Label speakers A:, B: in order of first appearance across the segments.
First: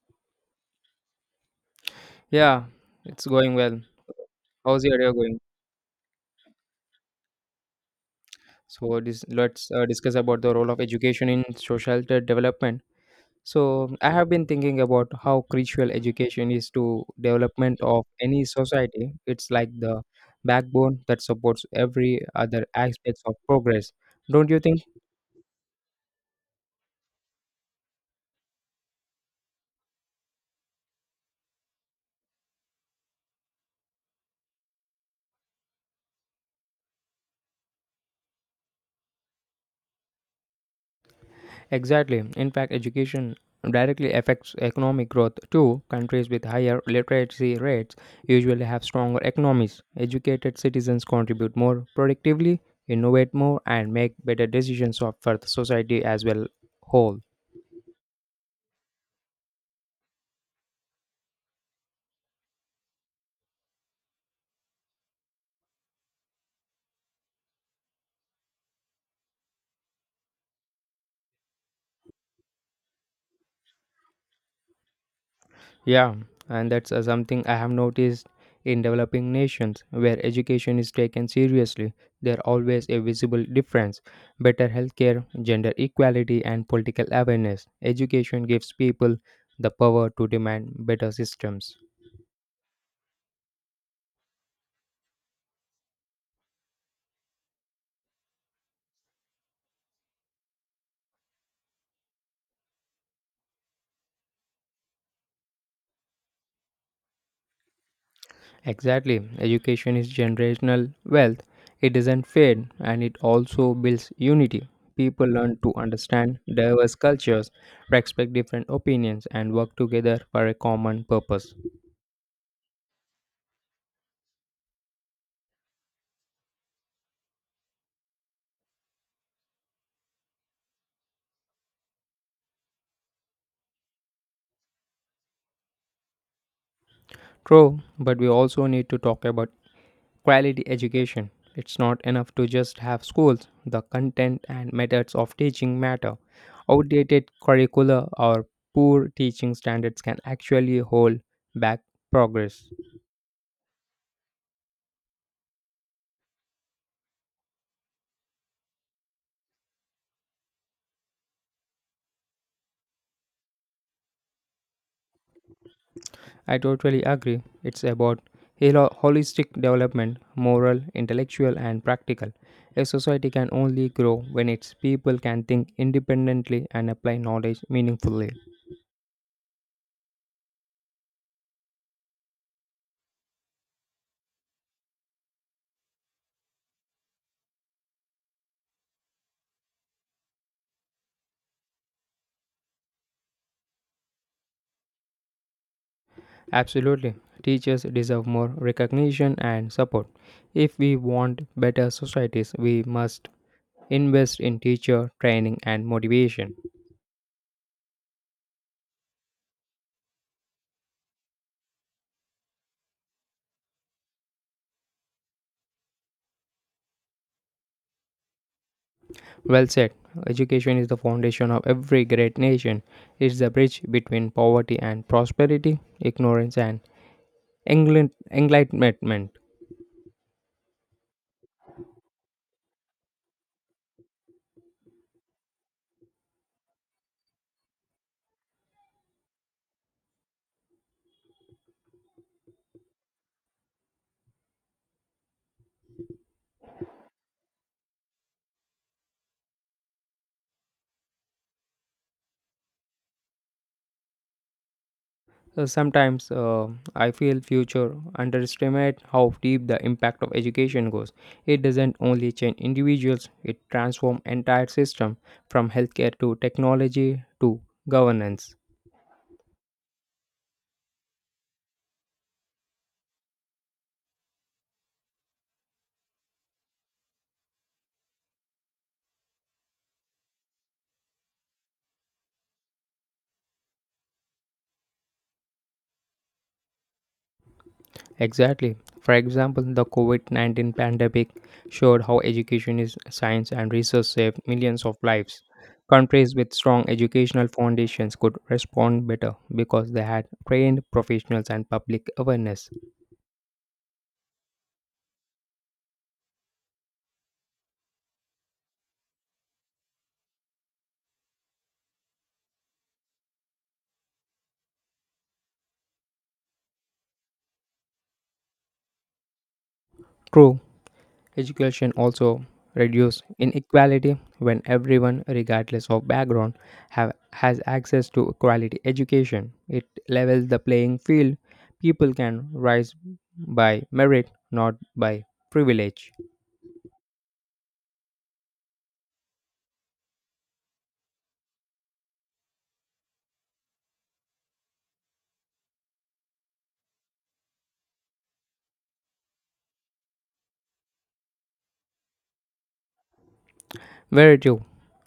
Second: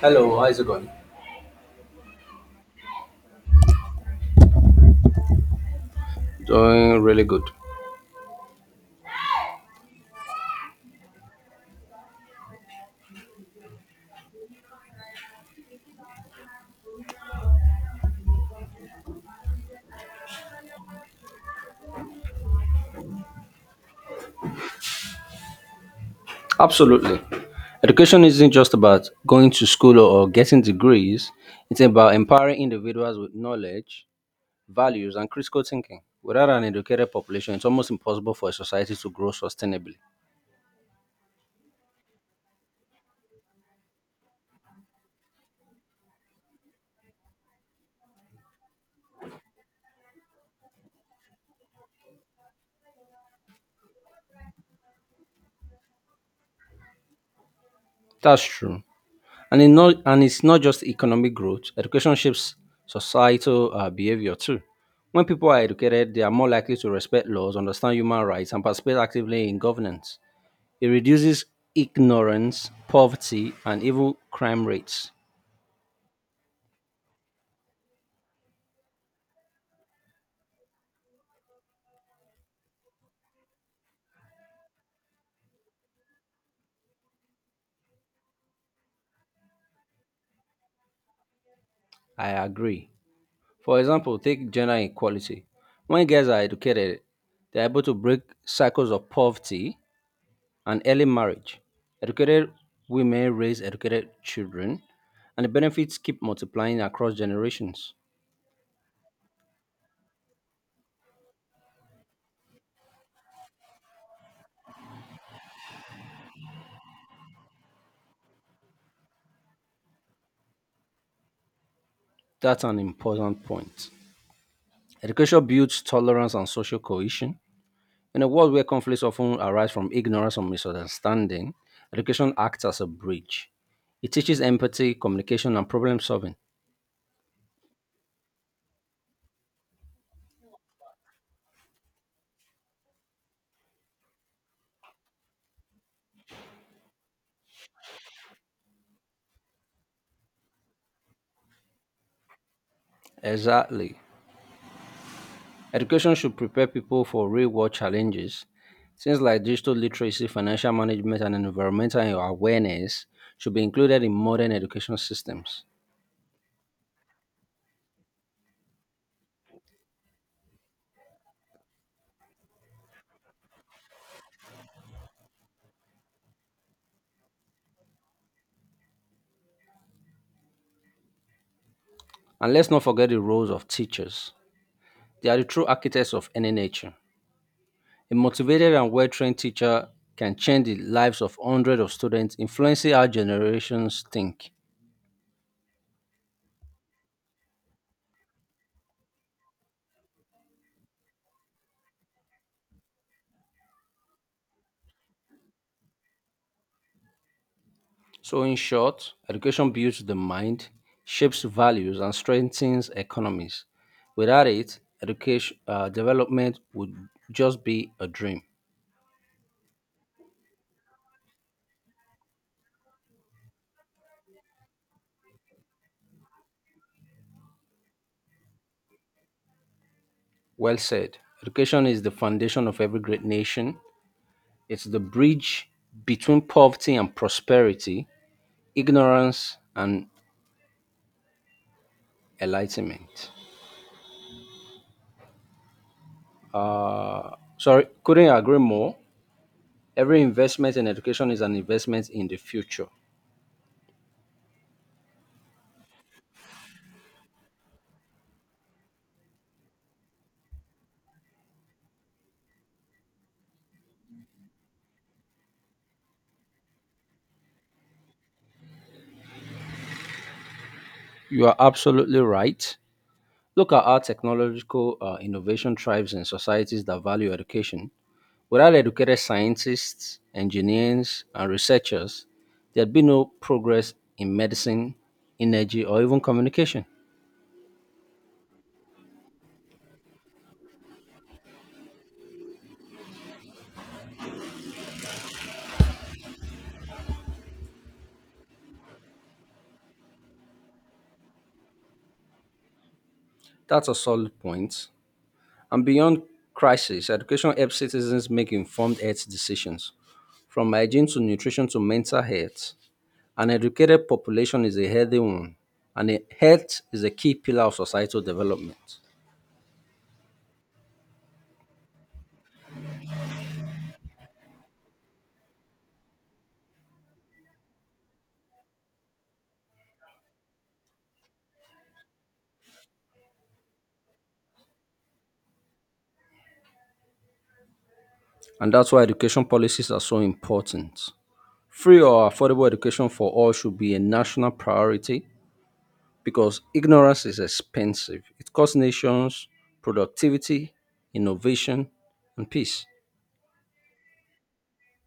A: Hello, how's it going?
B: Yeah, it's going well. How's your day going?
A: Doing really good.
B: So this, let's discuss about the role of education in social development. So I have been thinking about how crucial education is to development of any society. It's like the backbone that supports every other aspects of progress. Don't you think?
A: Absolutely. Education isn't just about going to school or getting degrees, it's about empowering individuals with knowledge, values, and critical thinking. Without an educated population, it's almost impossible for a society to grow sustainably.
B: Exactly. In fact, education directly affects economic growth too. Countries with higher literacy rates usually have stronger economies. Educated citizens contribute more productively, innovate more, and make better decisions for the society as well whole.
A: That's true. And it's not just economic growth. Education shapes societal behavior too. When people are educated, they are more likely to respect laws, understand human rights, and participate actively in governance. It reduces ignorance, poverty, and even crime rates.
B: Yeah, and that's something I have noticed in developing nations where education is taken seriously. There always a visible difference. Better healthcare, gender equality, and political awareness. Education gives people the power to demand better systems.
A: I agree. For example, take gender equality. When girls are educated, they are able to break cycles of poverty and early marriage. Educated women raise educated children, and the benefits keep multiplying across generations.
B: Exactly, education is generational wealth. It doesn't fade and it also builds unity. People learn to understand diverse cultures, respect different opinions, and work together for a common purpose.
A: That's an important point. Education builds tolerance and social cohesion. In a world where conflicts often arise from ignorance or misunderstanding, education acts as a bridge. It teaches empathy, communication, and problem solving.
B: True, but we also need to talk about quality education. It's not enough to just have schools. The content and methods of teaching matter. Outdated curricula or poor teaching standards can actually hold back progress.
A: Exactly. Education should prepare people for real world challenges. Things like digital literacy, financial management, and environmental awareness should be included in modern education systems.
B: I totally agree. It's about holistic development, moral, intellectual, and practical. A society can only grow when its people can think independently and apply knowledge meaningfully.
A: And let's not forget the roles of teachers. They are the true architects of any nature. A motivated and well trained teacher can change the lives of hundreds of students, influencing how generations think.
B: Absolutely. Teachers deserve more recognition and support. If we want better societies, we must invest in teacher training and motivation.
A: So, in short, education builds the mind, shapes values, and strengthens economies. Without it, education development would just be a dream.
B: Well said. Education is the foundation of every great nation. It's the bridge between poverty and prosperity, ignorance and enlightenment.
A: Well said. Education is the foundation of every great nation. It's the bridge between poverty and prosperity, ignorance and enlightenment. Sorry, couldn't agree more. Every investment in education is an investment in the future.
B: Sometimes I feel future underestimate how deep the impact of education goes. It doesn't only change individuals; it transforms entire system from healthcare to technology to governance.
A: You are absolutely right. Look at how technological innovation thrives in societies that value education. Without educated scientists, engineers, and researchers, there'd be no progress in medicine, energy, or even communication.
B: Exactly. For example, the COVID-19 pandemic showed how education is science and research saved millions of lives. Countries with strong educational foundations could respond better because they had trained professionals and public awareness.
A: That's a solid point. And beyond crisis, education helps citizens make informed health decisions, from hygiene to nutrition to mental health. An educated population is a healthy one, and health is a key pillar of societal development.
B: True, Education also reduce inequality when everyone, regardless of background, has access to quality education. It levels the playing field. People can rise by merit, not by privilege.
A: And that's why education policies are so important. Free or affordable education for all should be a national priority because ignorance is expensive. It costs nations productivity, innovation, and peace.
B: Very true.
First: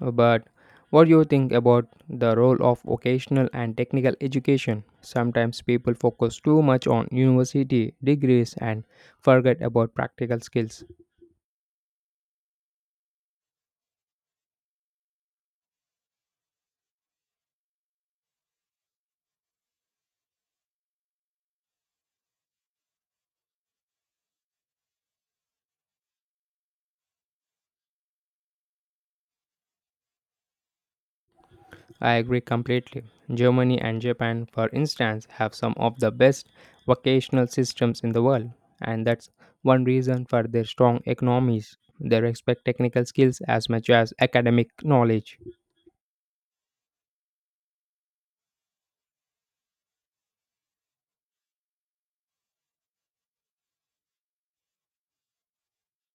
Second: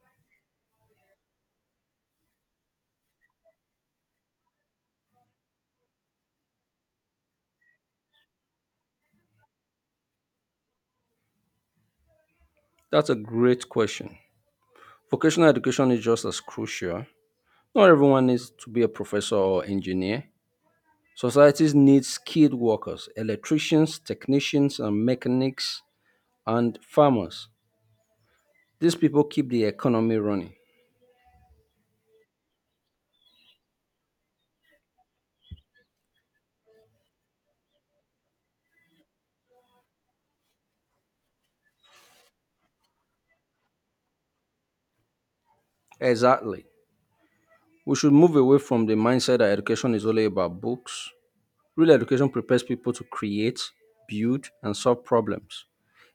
B: But what do you think about the role of vocational and technical education? Sometimes people focus too much on university degrees and forget about practical skills.
A: That's a great question. Vocational education is just as crucial. Not everyone needs to be a professor or engineer. Societies need skilled workers, electricians, technicians, and mechanics, and farmers. These people keep the economy running.
B: I agree completely. Germany and Japan, for instance, have some of the best vocational systems in the world, and that's one reason for their strong economies. They respect technical skills as much as academic knowledge.
A: Exactly. We should move away from the mindset that education is only about books. Real education prepares people to create, build, and solve problems.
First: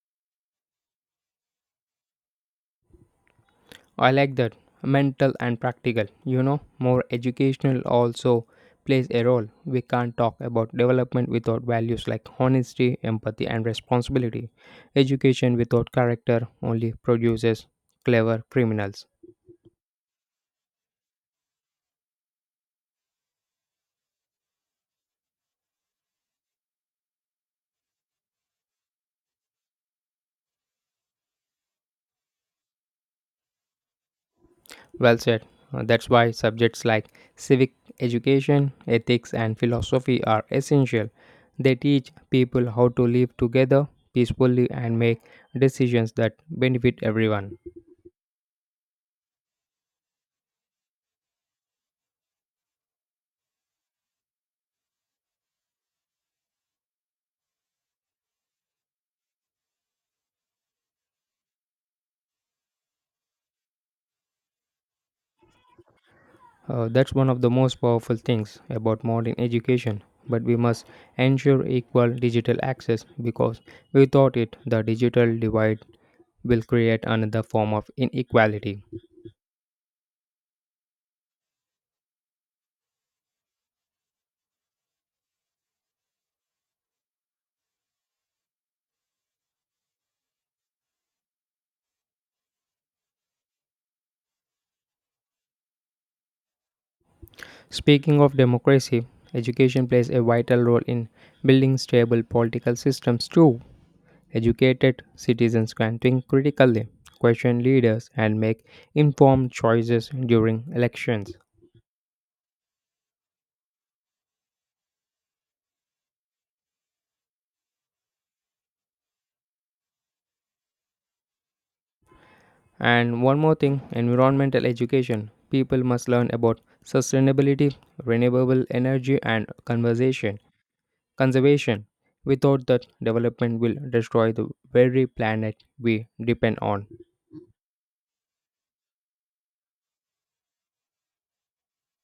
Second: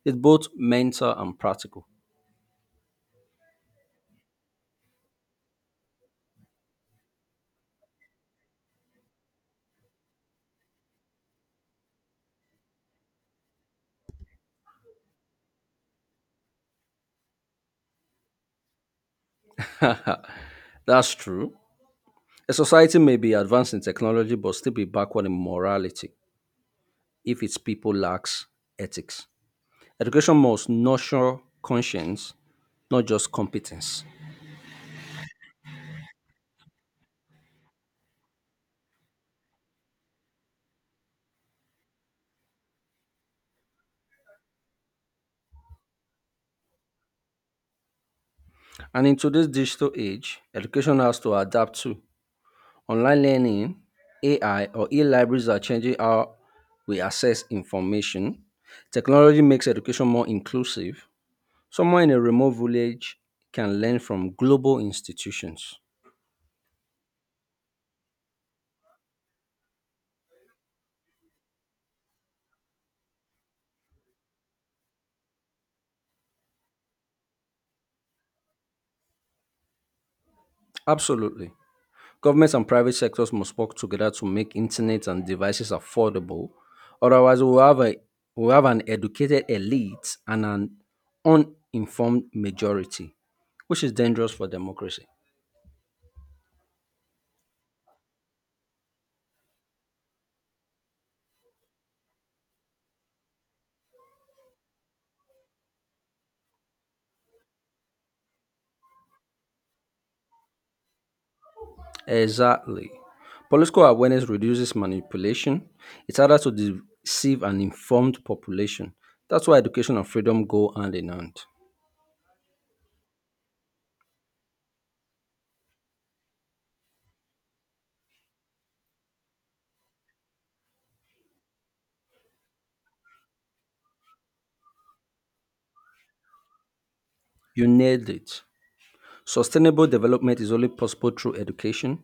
A: It's both mental and practical.
B: I like that. Mental and practical, you know, more educational also plays a role. We can't talk about development without values like honesty, empathy, and responsibility. Education without character only produces clever criminals.
A: That's true. A society may be advanced in technology but still be backward in morality, if its people lacks ethics. Education must nurture conscience, not just competence.
B: Well said. That's why subjects like civic education, ethics, and philosophy are essential. They teach people how to live together peacefully and make decisions that benefit everyone.
A: And in today's digital age, education has to adapt to online learning. AI, or e libraries are changing how we access information. Technology makes education more inclusive. Someone in a remote village can learn from global institutions.
B: That's one of the most powerful things about modern education. But we must ensure equal digital access because without it, the digital divide will create another form of inequality.
A: Absolutely. Governments and private sectors must work together to make internet and devices affordable. Otherwise, we'll have an educated elite and an uninformed majority, which is dangerous for democracy.
B: Speaking of democracy, education plays a vital role in building stable political systems too. Educated citizens can think critically, question leaders, and make informed choices during elections.
A: Exactly. Political awareness reduces manipulation, it's harder to deceive an informed population. That's why education and freedom go hand in hand.
B: And one more thing environmental education. People must learn about sustainability, renewable energy, and conservation. Without that, development will destroy the very planet we depend on.
A: You nailed it. Sustainable development is only possible through education.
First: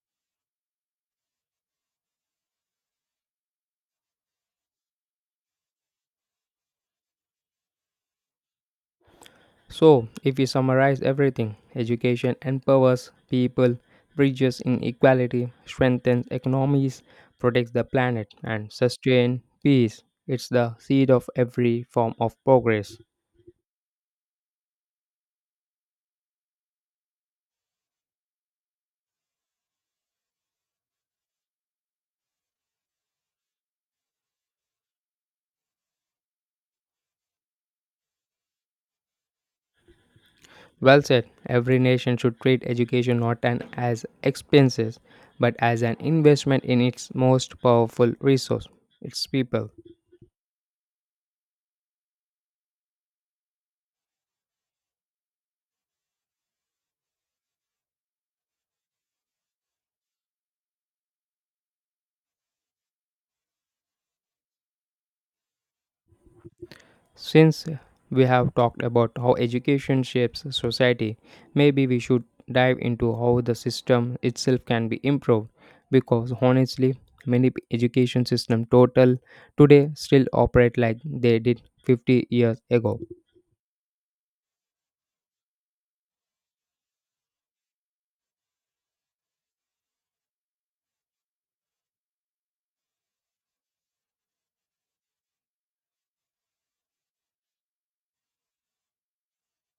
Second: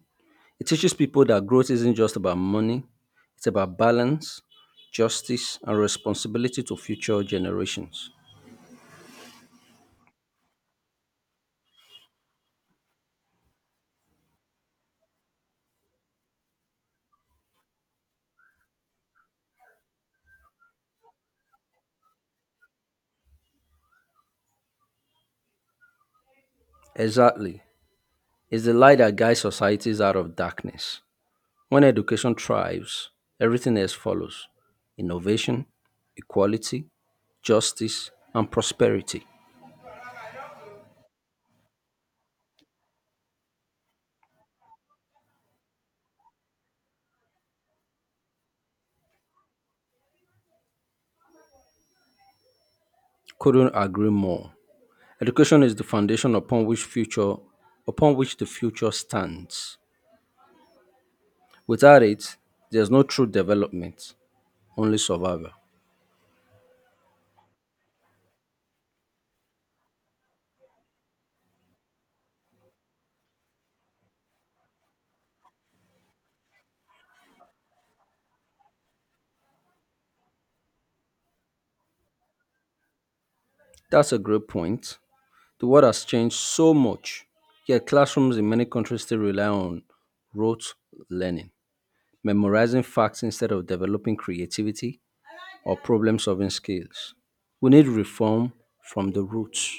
A: It teaches people that growth isn't just about money, it's about balance, justice, and responsibility to future generations.
B: So, if we summarize everything, education empowers people, bridges inequality, strengthens economies, protects the planet, and sustains peace. It's the seed of every form of progress.
A: Exactly. It's the light that guides societies out of darkness. When education thrives, everything else follows innovation, equality, justice, and prosperity.
B: Well said, every nation should treat education not an, as expenses, but as an investment in its most powerful resource, its people.
A: Couldn't agree more. Education is the foundation upon which the future stands. Without it, there's no true development, only survival.
B: Since we have talked about how education shapes society, maybe we should dive into how the system itself can be improved because honestly, many education system total today still operate like they did 50 years ago.
A: That's a great point. The world has changed so much, yet classrooms in many countries still rely on rote learning, memorizing facts instead of developing creativity or problem solving skills. We need reform from the roots.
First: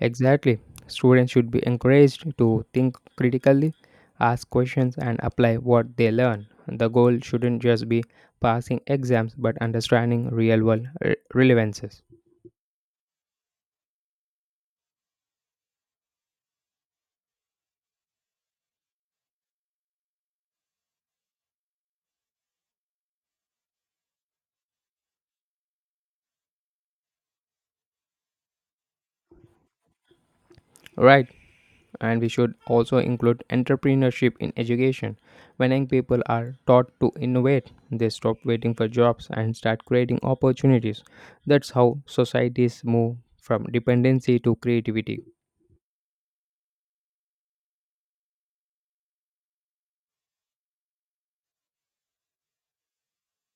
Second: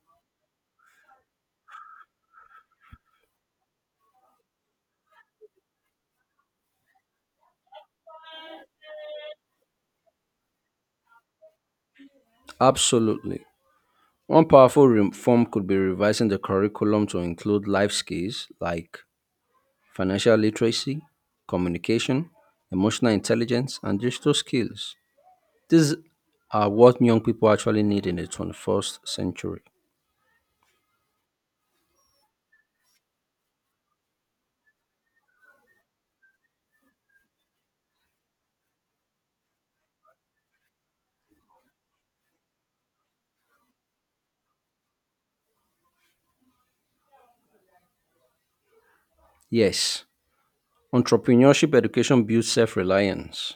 B: Exactly. Students should be encouraged to think critically, ask questions, and apply what they learn. The goal shouldn't just be passing exams but understanding real world relevances.
A: Absolutely. One powerful reform could be revising the curriculum to include life skills like financial literacy, communication, emotional intelligence, and digital skills. These are what young people actually need in the 21st century.
B: Right, and we should also include entrepreneurship in education. When young people are taught to innovate, they stop waiting for jobs and start creating opportunities. That's how societies move from dependency to creativity.
A: Yes, entrepreneurship education builds self reliance.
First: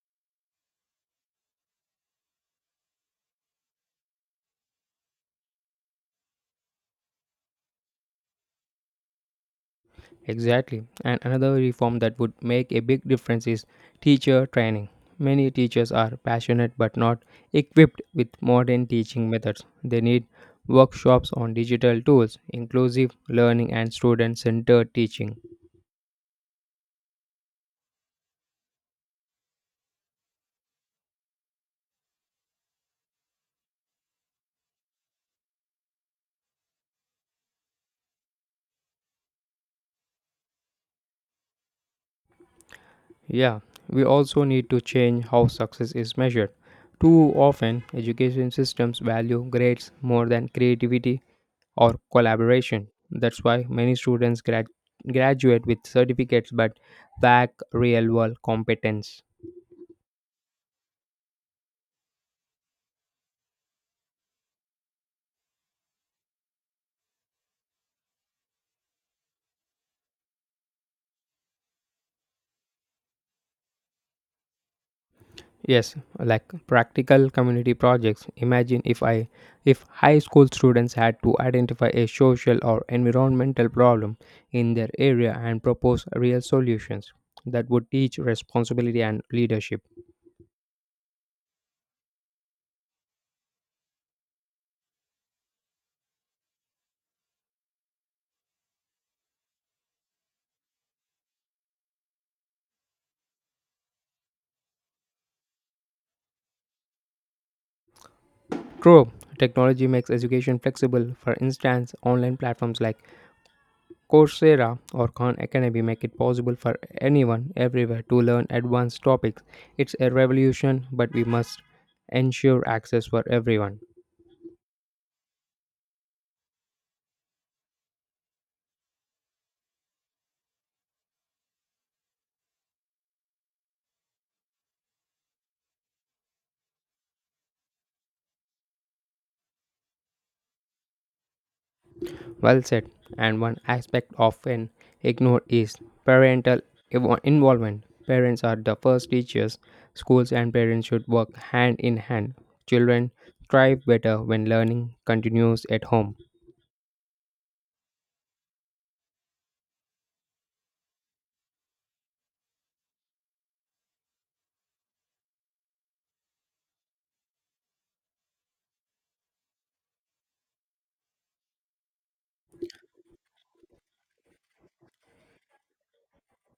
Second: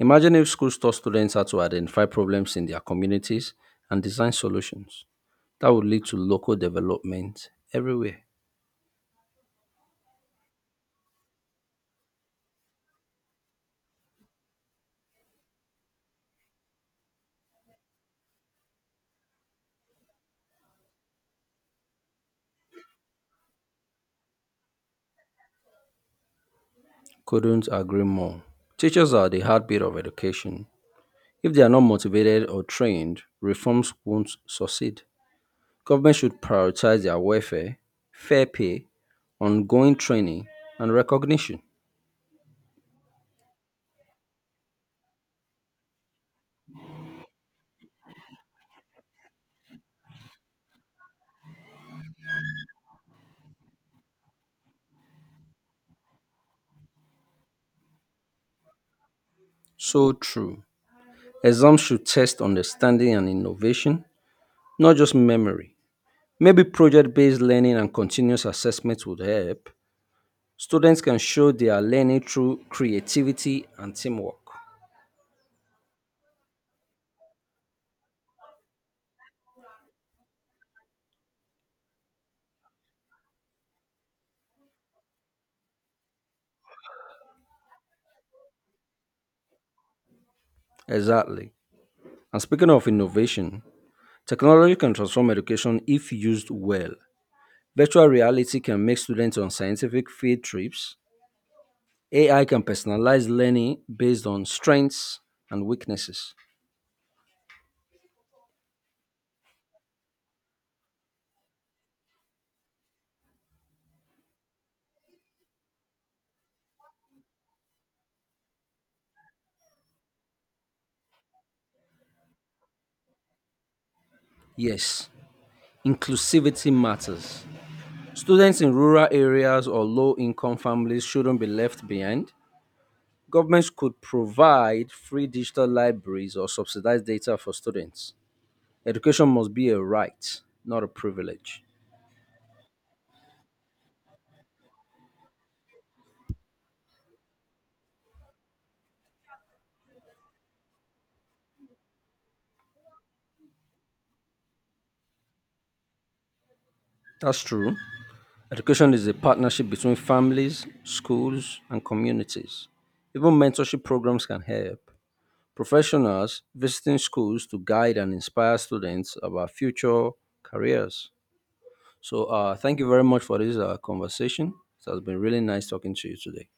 A: Imagine if schools taught students how to identify problems in their communities and design solutions. That would lead to local development everywhere.
B: Exactly. And another reform that would make a big difference is teacher training. Many teachers are passionate but not equipped with modern teaching methods. They need workshops on digital tools, inclusive learning, and student centered teaching.
A: Couldn't agree more. Teachers are the heartbeat of education. If they are not motivated or trained, reforms won't succeed. Government should prioritize their welfare, fair pay, ongoing training, and recognition.
B: Yeah, we also need to change how success is measured. Too often, education systems value grades more than creativity or collaboration. That's why many students graduate with certificates but lack real world competence.
A: So true. Exams should test understanding and innovation, not just memory. Maybe project based learning and continuous assessment would help. Students can show they are learning through creativity and teamwork.
B: Yes, like practical community projects. Imagine if I If high school students had to identify a social or environmental problem in their area and propose real solutions that would teach responsibility and leadership.
A: Exactly. And speaking of innovation, technology can transform education if used well. Virtual reality can make students on scientific field trips. AI can personalize learning based on strengths and weaknesses.
B: True, technology makes education flexible. For instance, online platforms like Coursera or Khan Academy make it possible for anyone everywhere to learn advanced topics. It's a revolution, but we must ensure access for everyone.
A: Yes, inclusivity matters. Students in rural areas or low-income families shouldn't be left behind. Governments could provide free digital libraries or subsidized data for students. Education must be a right, not a privilege.
B: Well said. And one aspect often ignored is parental involvement. Parents are the first teachers. Schools and parents should work hand in hand. Children thrive better when learning continues at home.
A: That's true. Education is a partnership between families, schools, and communities. Even mentorship programs can help. Professionals visiting schools to guide and inspire students about future careers. So, thank you very much for this conversation. It has been really nice talking to you today.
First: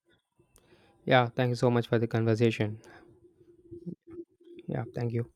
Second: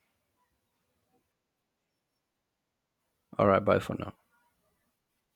B: Yeah, thank you so much for the conversation.
A: All right, bye for now.
B: Yeah, thank you.